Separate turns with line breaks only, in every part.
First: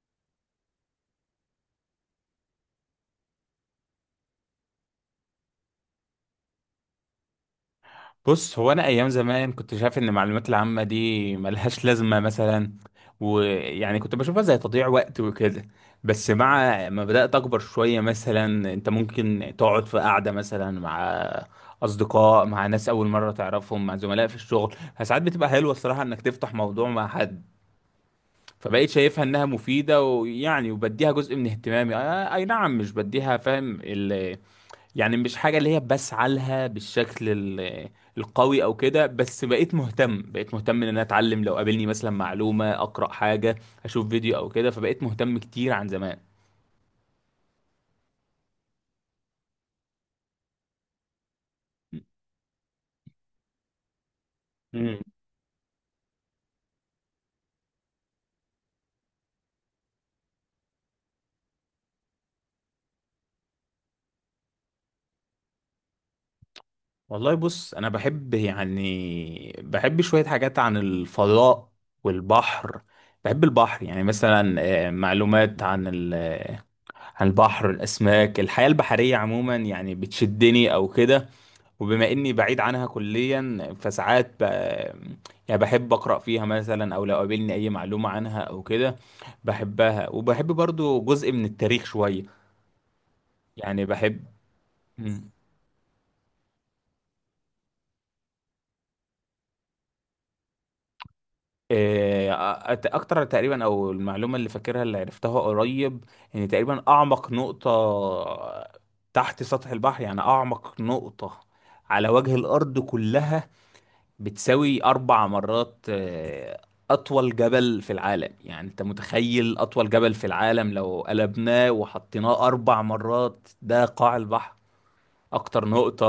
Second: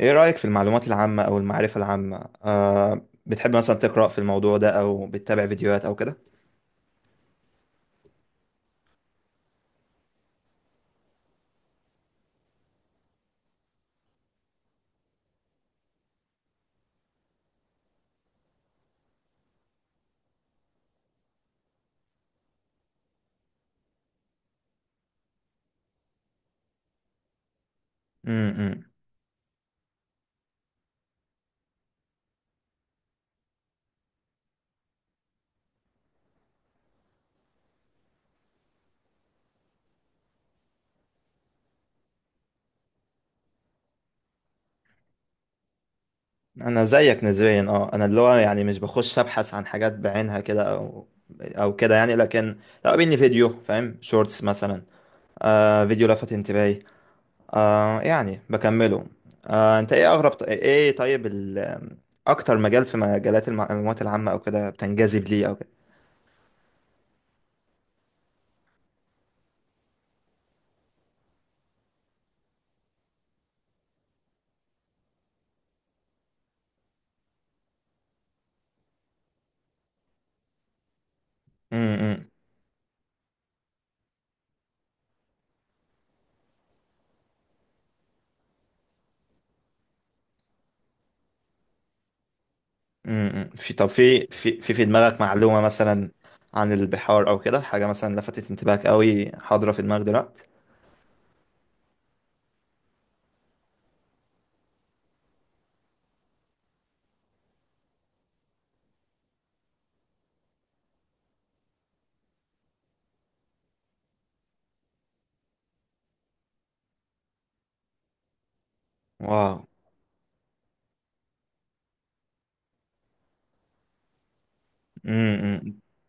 ايه رأيك في المعلومات العامة او المعرفة العامة، بتحب مثلا تقرأ في الموضوع ده او بتتابع فيديوهات او كده؟
بص، هو انا ايام زمان كنت شايف ان المعلومات العامه دي ملهاش لازمه مثلا، ويعني كنت بشوفها زي تضييع وقت وكده. بس مع ما بدات اكبر شويه، مثلا انت ممكن تقعد في قعده مثلا مع اصدقاء، مع ناس اول مره تعرفهم، مع زملاء في الشغل، فساعات بتبقى حلوه الصراحه انك تفتح موضوع مع حد.
امم.
فبقيت شايفها انها مفيده، ويعني وبديها جزء من اهتمامي، اي نعم، مش بديها فاهم. يعني مش حاجة اللي هي بسعى لها بالشكل القوي او كده، بس بقيت مهتم ان انا اتعلم، لو قابلني مثلا معلومة اقرأ حاجة اشوف فيديو او كده، فبقيت مهتم كتير عن زمان.
انا زيك نسبيا. اه انا اللي هو يعني مش بخش ابحث عن حاجات بعينها كده، او كده يعني. لكن لو قابلني فيديو، فاهم، شورتس مثلا،
مم.
فيديو لفت انتباهي، يعني بكمله. انت ايه اغرب، ايه طيب، اكتر مجال في مجالات المعلومات العامة او كده بتنجذب ليه او
والله بص انا بحب، يعني بحب شوية حاجات عن الفضاء والبحر. بحب البحر يعني مثلا، معلومات عن عن البحر، الاسماك، الحياة البحرية عموما، يعني بتشدني او كده. وبما
كده؟
اني بعيد عنها كليا فساعات ب... يعني بحب اقرا فيها مثلا، او لو قابلني اي معلومه عنها او كده بحبها. وبحب برضو جزء من التاريخ شويه،
امم. طب،
يعني بحب.
في دماغك
مم.
معلومة مثلا عن البحار او كده، حاجة مثلا لفتت انتباهك قوي، حاضرة في دماغك دلوقتي؟
إيه، اكتر تقريبا، او المعلومه اللي فاكرها اللي عرفتها قريب، ان تقريبا اعمق نقطه تحت سطح البحر، يعني اعمق نقطه على وجه الارض كلها بتساوي 4 مرات أطول جبل في العالم. يعني أنت
واو.
متخيل أطول جبل في العالم لو قلبناه وحطيناه 4 مرات ده قاع البحر، أكتر
امم.
نقطة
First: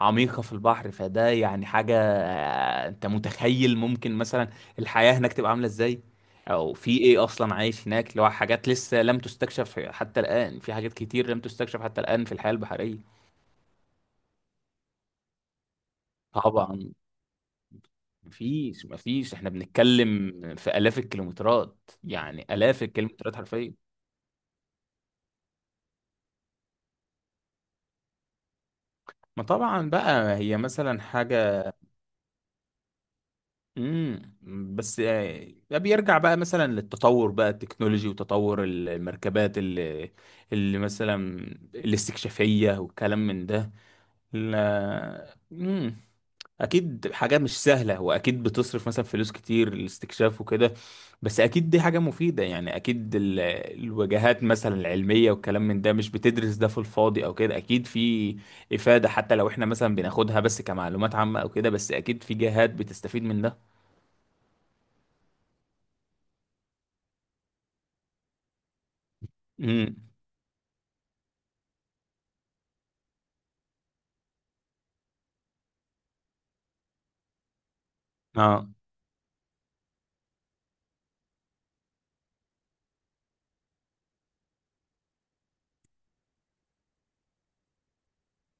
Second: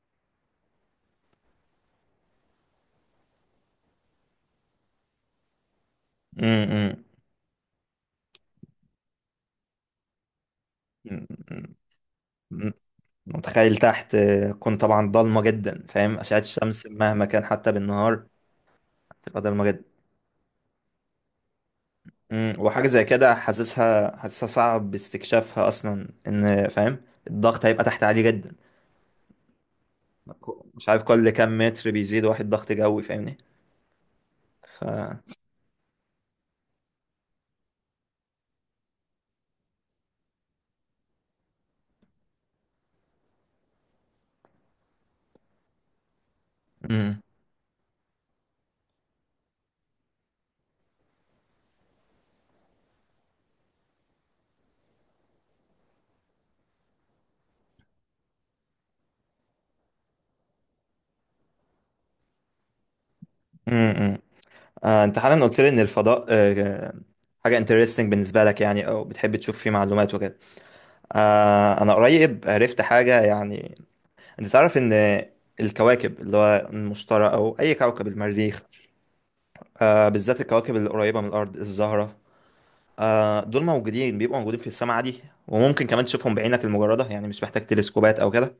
عميقة في البحر. فده يعني حاجة، أنت متخيل ممكن مثلا الحياة هناك تبقى عاملة إزاي؟ أو
امم.
في إيه أصلا عايش هناك، اللي هو حاجات لسه لم تستكشف حتى الآن، في حاجات كتير لم تستكشف حتى الآن في الحياة البحرية.
متخيل تحت، كون طبعا ضلمة جدا، فاهم، أشعة الشمس
طبعا
مهما كان حتى بالنهار
مفيش،
تبقى
احنا
ضلمة جدا.
بنتكلم في آلاف الكيلومترات، يعني
امم.
آلاف
وحاجة زي كده
الكيلومترات حرفيا.
حاسسها صعب استكشافها اصلا، ان فاهم الضغط هيبقى تحت عالي جدا.
ما طبعا بقى هي
مش
مثلا
عارف كل كام
حاجة.
متر بيزيد واحد ضغط جوي، فاهمني؟
امم.
ف
بس ده بيرجع بقى مثلا للتطور بقى التكنولوجي، وتطور المركبات اللي مثلا الاستكشافية والكلام من ده. لا. مم. اكيد
امم.
حاجه مش سهله، واكيد بتصرف مثلا فلوس كتير الاستكشاف وكده، بس اكيد دي حاجه مفيده. يعني اكيد الوجهات مثلا العلميه والكلام من ده مش بتدرس ده في الفاضي او كده، اكيد في افاده حتى لو احنا مثلا بناخدها بس كمعلومات عامه او كده، بس اكيد في جهات بتستفيد من ده.
امم. انت حالا قلت لي ان الفضاء حاجه انترستنج بالنسبه لك يعني، او بتحب تشوف فيه
امم.
معلومات وكده. انا قريب عرفت حاجه يعني. انت تعرف ان الكواكب، اللي هو المشتري او اي كوكب، المريخ،
اه.
بالذات الكواكب اللي قريبه من الارض، الزهره، دول موجودين بيبقوا موجودين في السماء عادي. وممكن كمان تشوفهم بعينك المجرده، يعني مش محتاج تلسكوبات او كده.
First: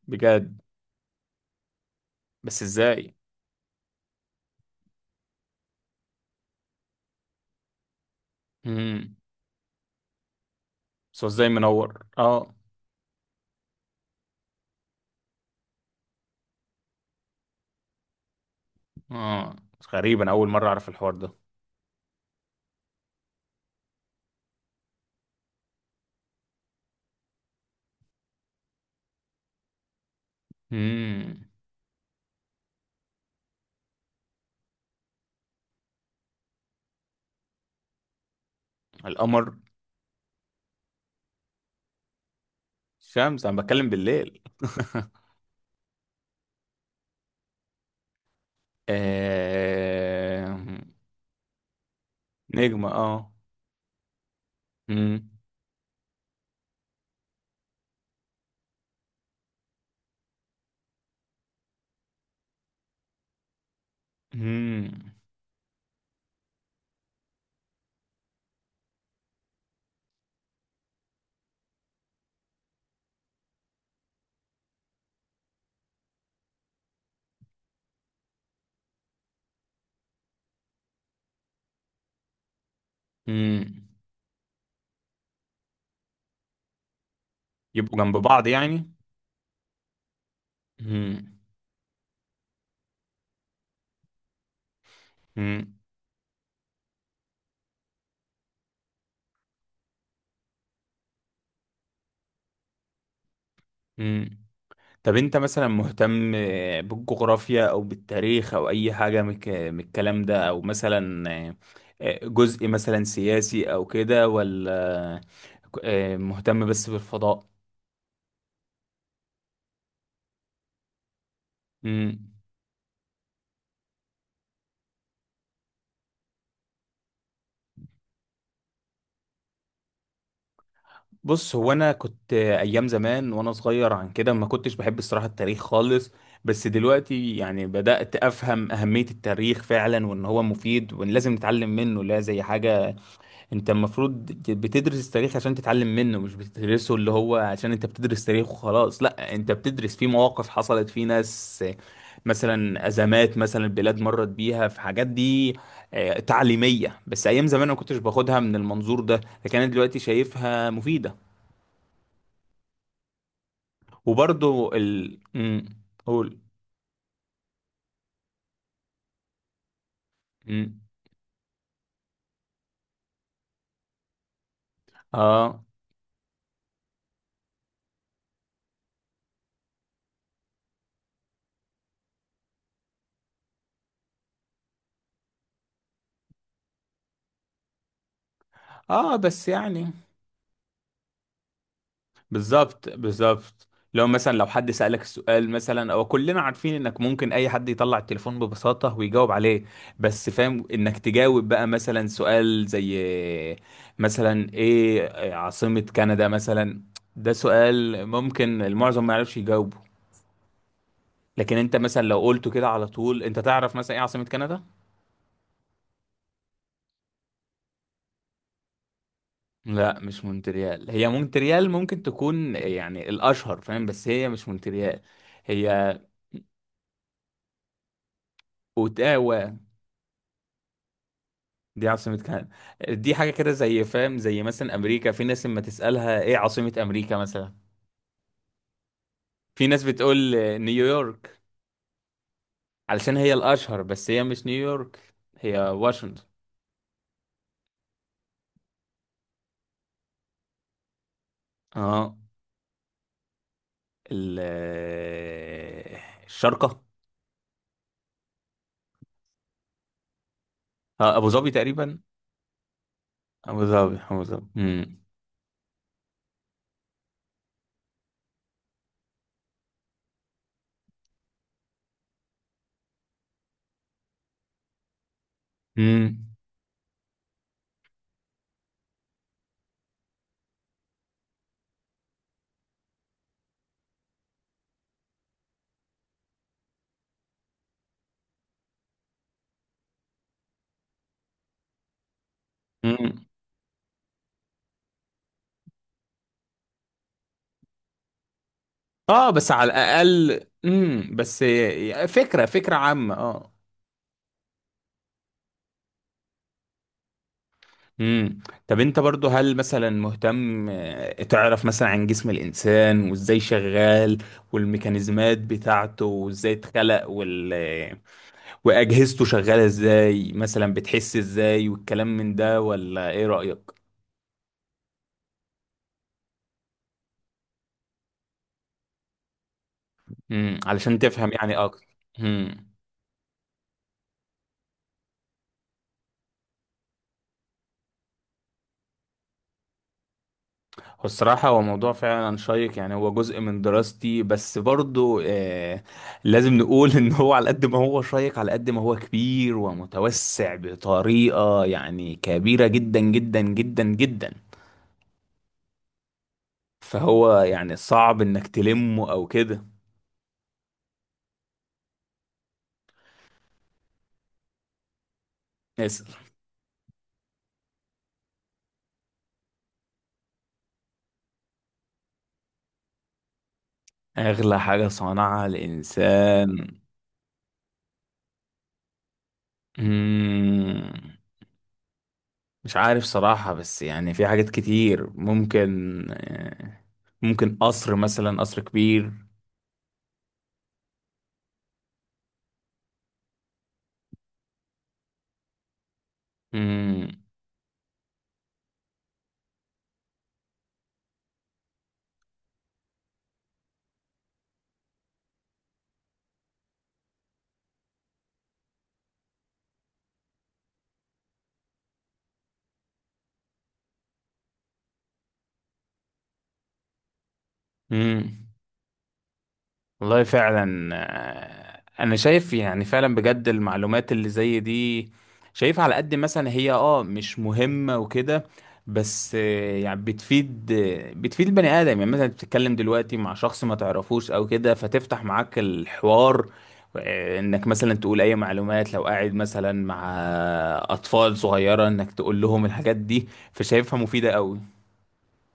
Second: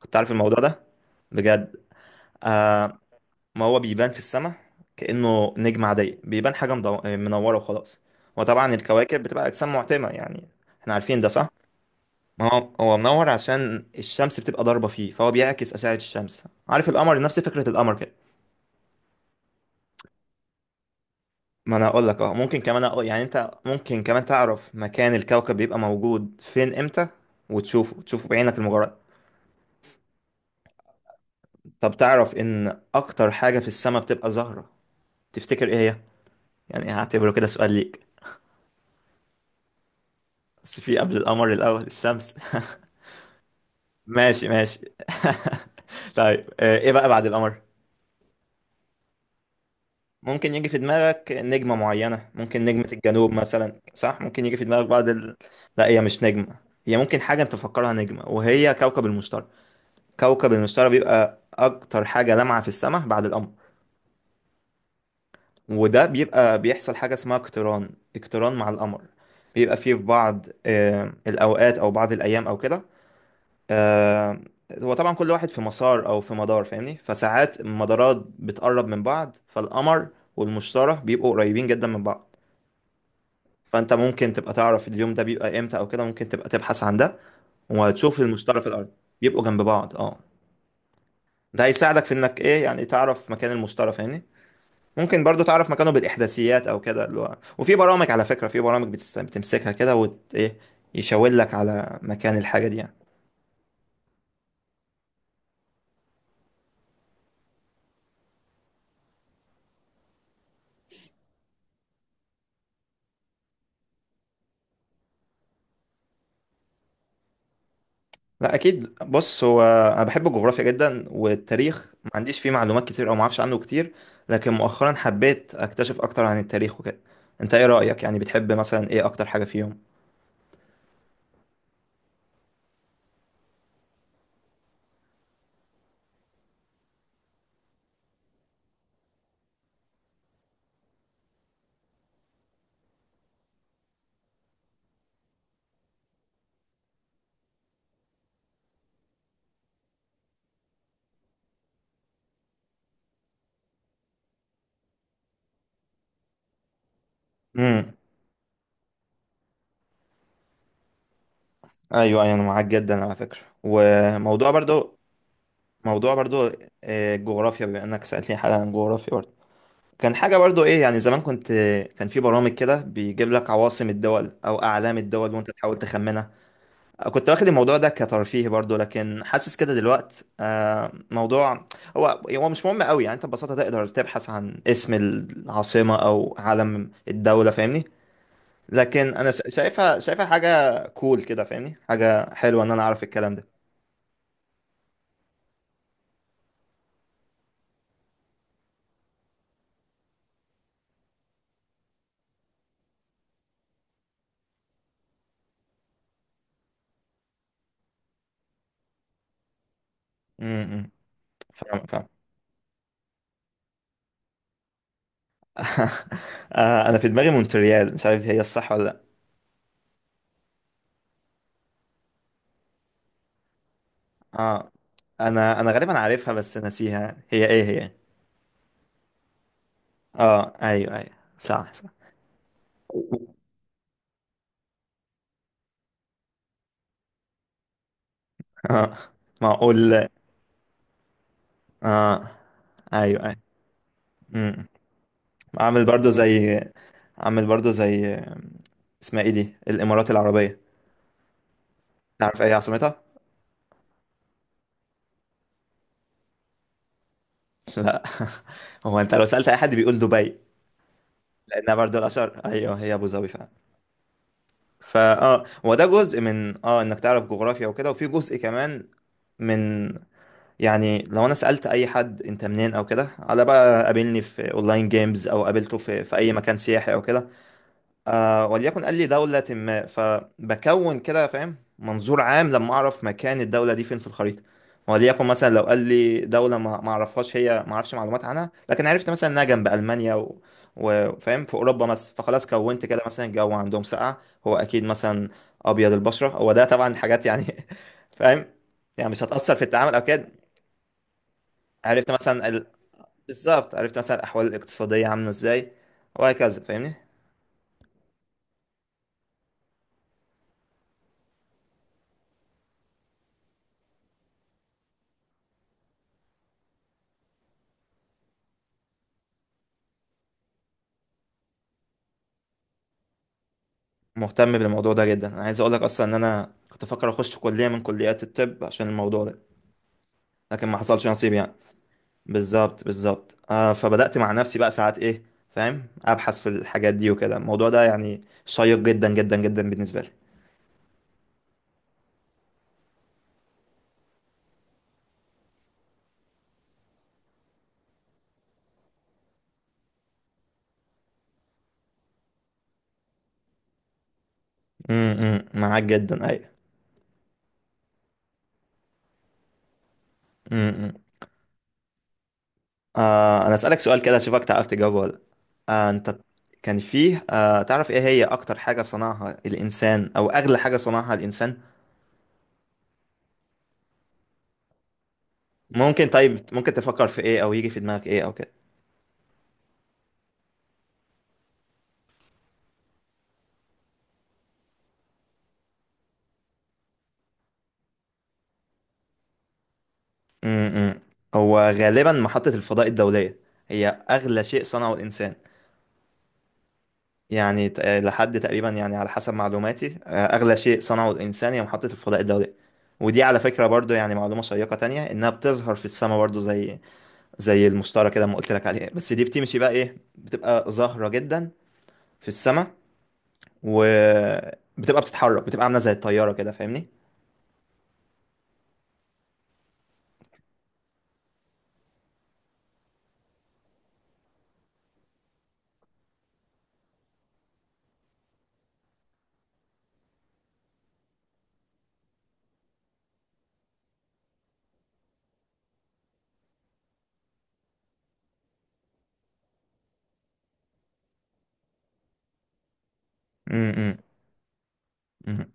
كنت عارف
بجد.
الموضوع ده؟ بجد.
بس
آه،
ازاي؟
ما هو بيبان في السماء كأنه نجمة عادية. بيبان حاجة منورة وخلاص. وطبعا
امم.
الكواكب بتبقى أجسام معتمة يعني، احنا عارفين
بس
ده
هو
صح؟
ازاي منور؟
ما
اه.
هو هو منور عشان الشمس بتبقى ضاربة فيه، فهو بيعكس أشعة الشمس. عارف القمر؟ نفس فكرة القمر كده.
اه، غريب انا اول مره اعرف الحوار ده.
ما انا اقول لك. اه ممكن كمان أقول، يعني انت ممكن كمان تعرف مكان الكوكب بيبقى موجود فين امتى تشوفه بعينك المجرد.
امم.
طب تعرف ان اكتر حاجة في السماء بتبقى زهرة؟ تفتكر ايه هي؟ يعني هعتبره كده سؤال ليك.
القمر.
بس في قبل القمر الاول، الشمس.
شمس، انا بتكلم بالليل.
ماشي ماشي. طيب، ايه بقى بعد القمر؟ ممكن
آه...
يجي في دماغك نجمة معينة، ممكن نجمة
نجمة.
الجنوب
اه.
مثلا صح، ممكن يجي في دماغك بعد
مم.
لا، هي مش نجمة، هي ممكن حاجة انت تفكرها نجمة وهي كوكب المشتري. كوكب المشتري بيبقى اكتر حاجة لامعة في السماء بعد القمر.
مم.
وده بيبقى بيحصل حاجة اسمها اقتران، اقتران مع القمر. بيبقى فيه في بعض الأوقات أو بعض الأيام أو كده. آه، هو طبعا كل واحد في مسار او في مدار، فاهمني؟ فساعات المدارات بتقرب من بعض، فالقمر والمشتري بيبقوا قريبين جدا من بعض.
مم.
فانت ممكن تبقى تعرف اليوم ده بيبقى امتى او كده، ممكن تبقى تبحث عن ده
يبقوا جنب
وتشوف
بعض
المشتري في الارض.
يعني.
بيبقوا جنب بعض، اه.
مم.
ده هيساعدك في انك ايه، يعني تعرف مكان المشتري، فاهمني؟ ممكن برضو تعرف
مم.
مكانه بالاحداثيات او كده، اللي هو، وفي برامج على فكرة. في برامج بتمسكها كده ايه، يشاور لك على مكان الحاجة دي يعني.
مم. طب انت مثلا مهتم بالجغرافيا او بالتاريخ او اي حاجة من من الكلام ده، او مثلا جزء مثلا سياسي او كده، ولا مهتم بس بالفضاء؟
لا اكيد، بص، هو انا بحب الجغرافيا جدا، والتاريخ ما
مم.
عنديش فيه معلومات كتير او ما اعرفش عنه كتير. لكن مؤخرا حبيت اكتشف اكتر عن التاريخ وكده. انت ايه رايك يعني؟ بتحب مثلا ايه اكتر حاجه فيهم؟
بص هو انا كنت ايام زمان وانا صغير عن كده ما كنتش بحب الصراحه التاريخ خالص، بس دلوقتي يعني بدات افهم اهميه التاريخ فعلا، وان هو مفيد، وان لازم نتعلم منه، لا زي حاجه. انت المفروض بتدرس التاريخ عشان تتعلم منه، مش بتدرسه اللي هو عشان انت بتدرس تاريخ وخلاص، لا انت بتدرس فيه مواقف حصلت، فيه ناس مثلا ازمات مثلا البلاد مرت بيها، في حاجات دي تعليميه. بس ايام زمان ما
امم.
كنتش باخدها من المنظور ده، لكن انا دلوقتي شايفها مفيده.
ايوه ايوه، انا معاك جدا على فكره. وموضوع
وبرضو
برضو،
مم.
موضوع
قول.
برضو، الجغرافيا، بما انك سالتني حالا عن الجغرافيا، برضو كان حاجه برضو
مم.
ايه يعني، زمان كنت، كان في برامج كده بيجيب لك عواصم الدول او اعلام الدول وانت
اه.
تحاول تخمنها. كنت واخد الموضوع ده كترفيه برضو، لكن حاسس كده دلوقت موضوع، هو هو مش مهم قوي يعني. انت ببساطة تقدر تبحث عن اسم العاصمة او علم الدولة، فاهمني. لكن
اه،
انا
بس يعني،
شايفها حاجة كول كده، فاهمني، حاجة حلوة ان انا
بالظبط
اعرف الكلام ده.
بالظبط. لو حد سألك السؤال مثلا، او كلنا عارفين انك ممكن اي حد يطلع التليفون ببساطة ويجاوب عليه، بس فاهم انك تجاوب بقى مثلا سؤال زي مثلا ايه عاصمة كندا مثلا. ده سؤال ممكن المعظم ما يعرفش يجاوبه،
امم.
لكن انت
فاهم
مثلا
فاهم.
لو قلته كده على طول انت تعرف مثلا ايه عاصمة كندا.
انا في دماغي مونتريال، مش عارف هي الصح ولا لا.
لا مش مونتريال، هي مونتريال ممكن تكون يعني الأشهر فاهم، بس هي مش
اه،
مونتريال.
انا غالبا
هي
عارفها بس ناسيها، هي ايه هي؟
أوتاوا،
اه ايوه ايوه صح
دي
صح.
عاصمة كندا. دي حاجة كده زي فاهم زي مثلا أمريكا، في ناس لما تسألها إيه عاصمة أمريكا مثلا،
اه،
في ناس
معقول.
بتقول نيويورك
اه
علشان
ايوه
هي
ايوه.
الأشهر، بس هي مش
امم.
نيويورك، هي
عامل برضو
واشنطن.
زي عامل برضو زي، اسمها ايه دي، الامارات العربيه،
اه.
تعرف ايه عاصمتها؟
ال الشارقة.
لا. هو انت لو سالت اي حد بيقول دبي،
أبو ظبي
لانها برضو
تقريبا.
الاشهر. ايوه، هي ابو ظبي فعلا.
أبو ظبي أبو ظبي. امم.
فا اه هو ده جزء من انك تعرف جغرافيا وكده. وفي جزء كمان من، يعني لو انا سالت اي حد انت منين او كده، على بقى قابلني في اونلاين جيمز او قابلته في اي مكان سياحي او كده، آه وليكن قال لي دولة ما، فبكون كده فاهم منظور عام لما أعرف مكان الدولة دي فين في الخريطة. وليكن مثلا لو قال لي دولة ما ما أعرفهاش، هي ما أعرفش معلومات عنها، لكن عرفت مثلا إنها جنب ألمانيا وفاهم في أوروبا مثلا. فخلاص كونت كده
امم،
مثلا الجو عندهم ساقعة. هو أكيد مثلا أبيض البشرة، هو ده طبعا حاجات يعني، فاهم، يعني مش
اه، بس
هتأثر في
على
التعامل أو كده.
الاقل. امم، بس
عرفت
فكره
مثلا ال...
فكره عامه، اه.
بالظبط، عرفت مثلا الأحوال الاقتصادية عاملة إزاي وهكذا، فاهمني.
امم. طب انت برضو هل مثلا مهتم تعرف مثلا عن جسم الانسان وازاي شغال، والميكانيزمات بتاعته، وازاي اتخلق وال... آه، واجهزته شغاله ازاي، مثلا بتحس ازاي، والكلام من ده، ولا ايه رايك؟
مهتم بالموضوع ده جدا. انا عايز اقول لك اصلا ان انا كنت فاكر اخش كليه من كليات الطب عشان الموضوع ده،
امم،
لكن ما
علشان
حصلش نصيب
تفهم
يعني.
يعني اكتر. امم.
بالظبط بالظبط، فبدات مع نفسي بقى ساعات ايه، فاهم، ابحث في الحاجات دي وكده. الموضوع ده يعني شيق جدا جدا جدا بالنسبه لي.
هو الصراحة هو موضوع فعلا شيق، يعني هو جزء من دراستي، بس برضو لازم نقول ان هو على قد ما هو شيق على قد ما هو كبير ومتوسع بطريقة يعني كبيرة جدا جدا جدا جدا.
معاك جدا، ايوه.
فهو يعني صعب انك تلمه او كده.
امم. انا اسالك سؤال كده اشوفك تعرف تجاوبه ولا لأ. آه
اسأل.
انت كان فيه، تعرف ايه هي اكتر حاجه صنعها الانسان او اغلى حاجه صنعها الانسان؟
اغلى حاجة صنعها
طيب، ممكن
الانسان؟
تفكر في ايه او يجي في دماغك ايه او كده؟
مم، مش عارف صراحة، بس يعني في حاجات كتير ممكن قصر مثلا، قصر كبير.
امم. هو غالبا محطة الفضاء الدولية هي أغلى شيء صنعه الإنسان.
مم.
يعني لحد تقريبا يعني، على حسب معلوماتي أغلى شيء صنعه الإنسان هي محطة الفضاء الدولية. ودي على فكرة برضو يعني معلومة شيقة تانية، إنها بتظهر في السماء برضو زي المشتري كده ما قلت لك عليه. بس دي بتمشي بقى إيه، بتبقى زهرة جدا في السماء، وبتبقى بتتحرك، بتبقى عاملة زي الطيارة كده، فاهمني؟
امم. والله فعلا، انا شايف يعني فعلا بجد المعلومات اللي زي دي، شايف على قد مثلا هي مش مهمة وكده، بس يعني بتفيد البني ادم. يعني مثلا بتتكلم دلوقتي مع شخص ما تعرفوش او كده فتفتح معاك الحوار، انك مثلا تقول اي معلومات، لو قاعد مثلا مع اطفال صغيرة انك تقول لهم الحاجات دي.
امم. امم.
فشايفها مفيدة قوي.
امم.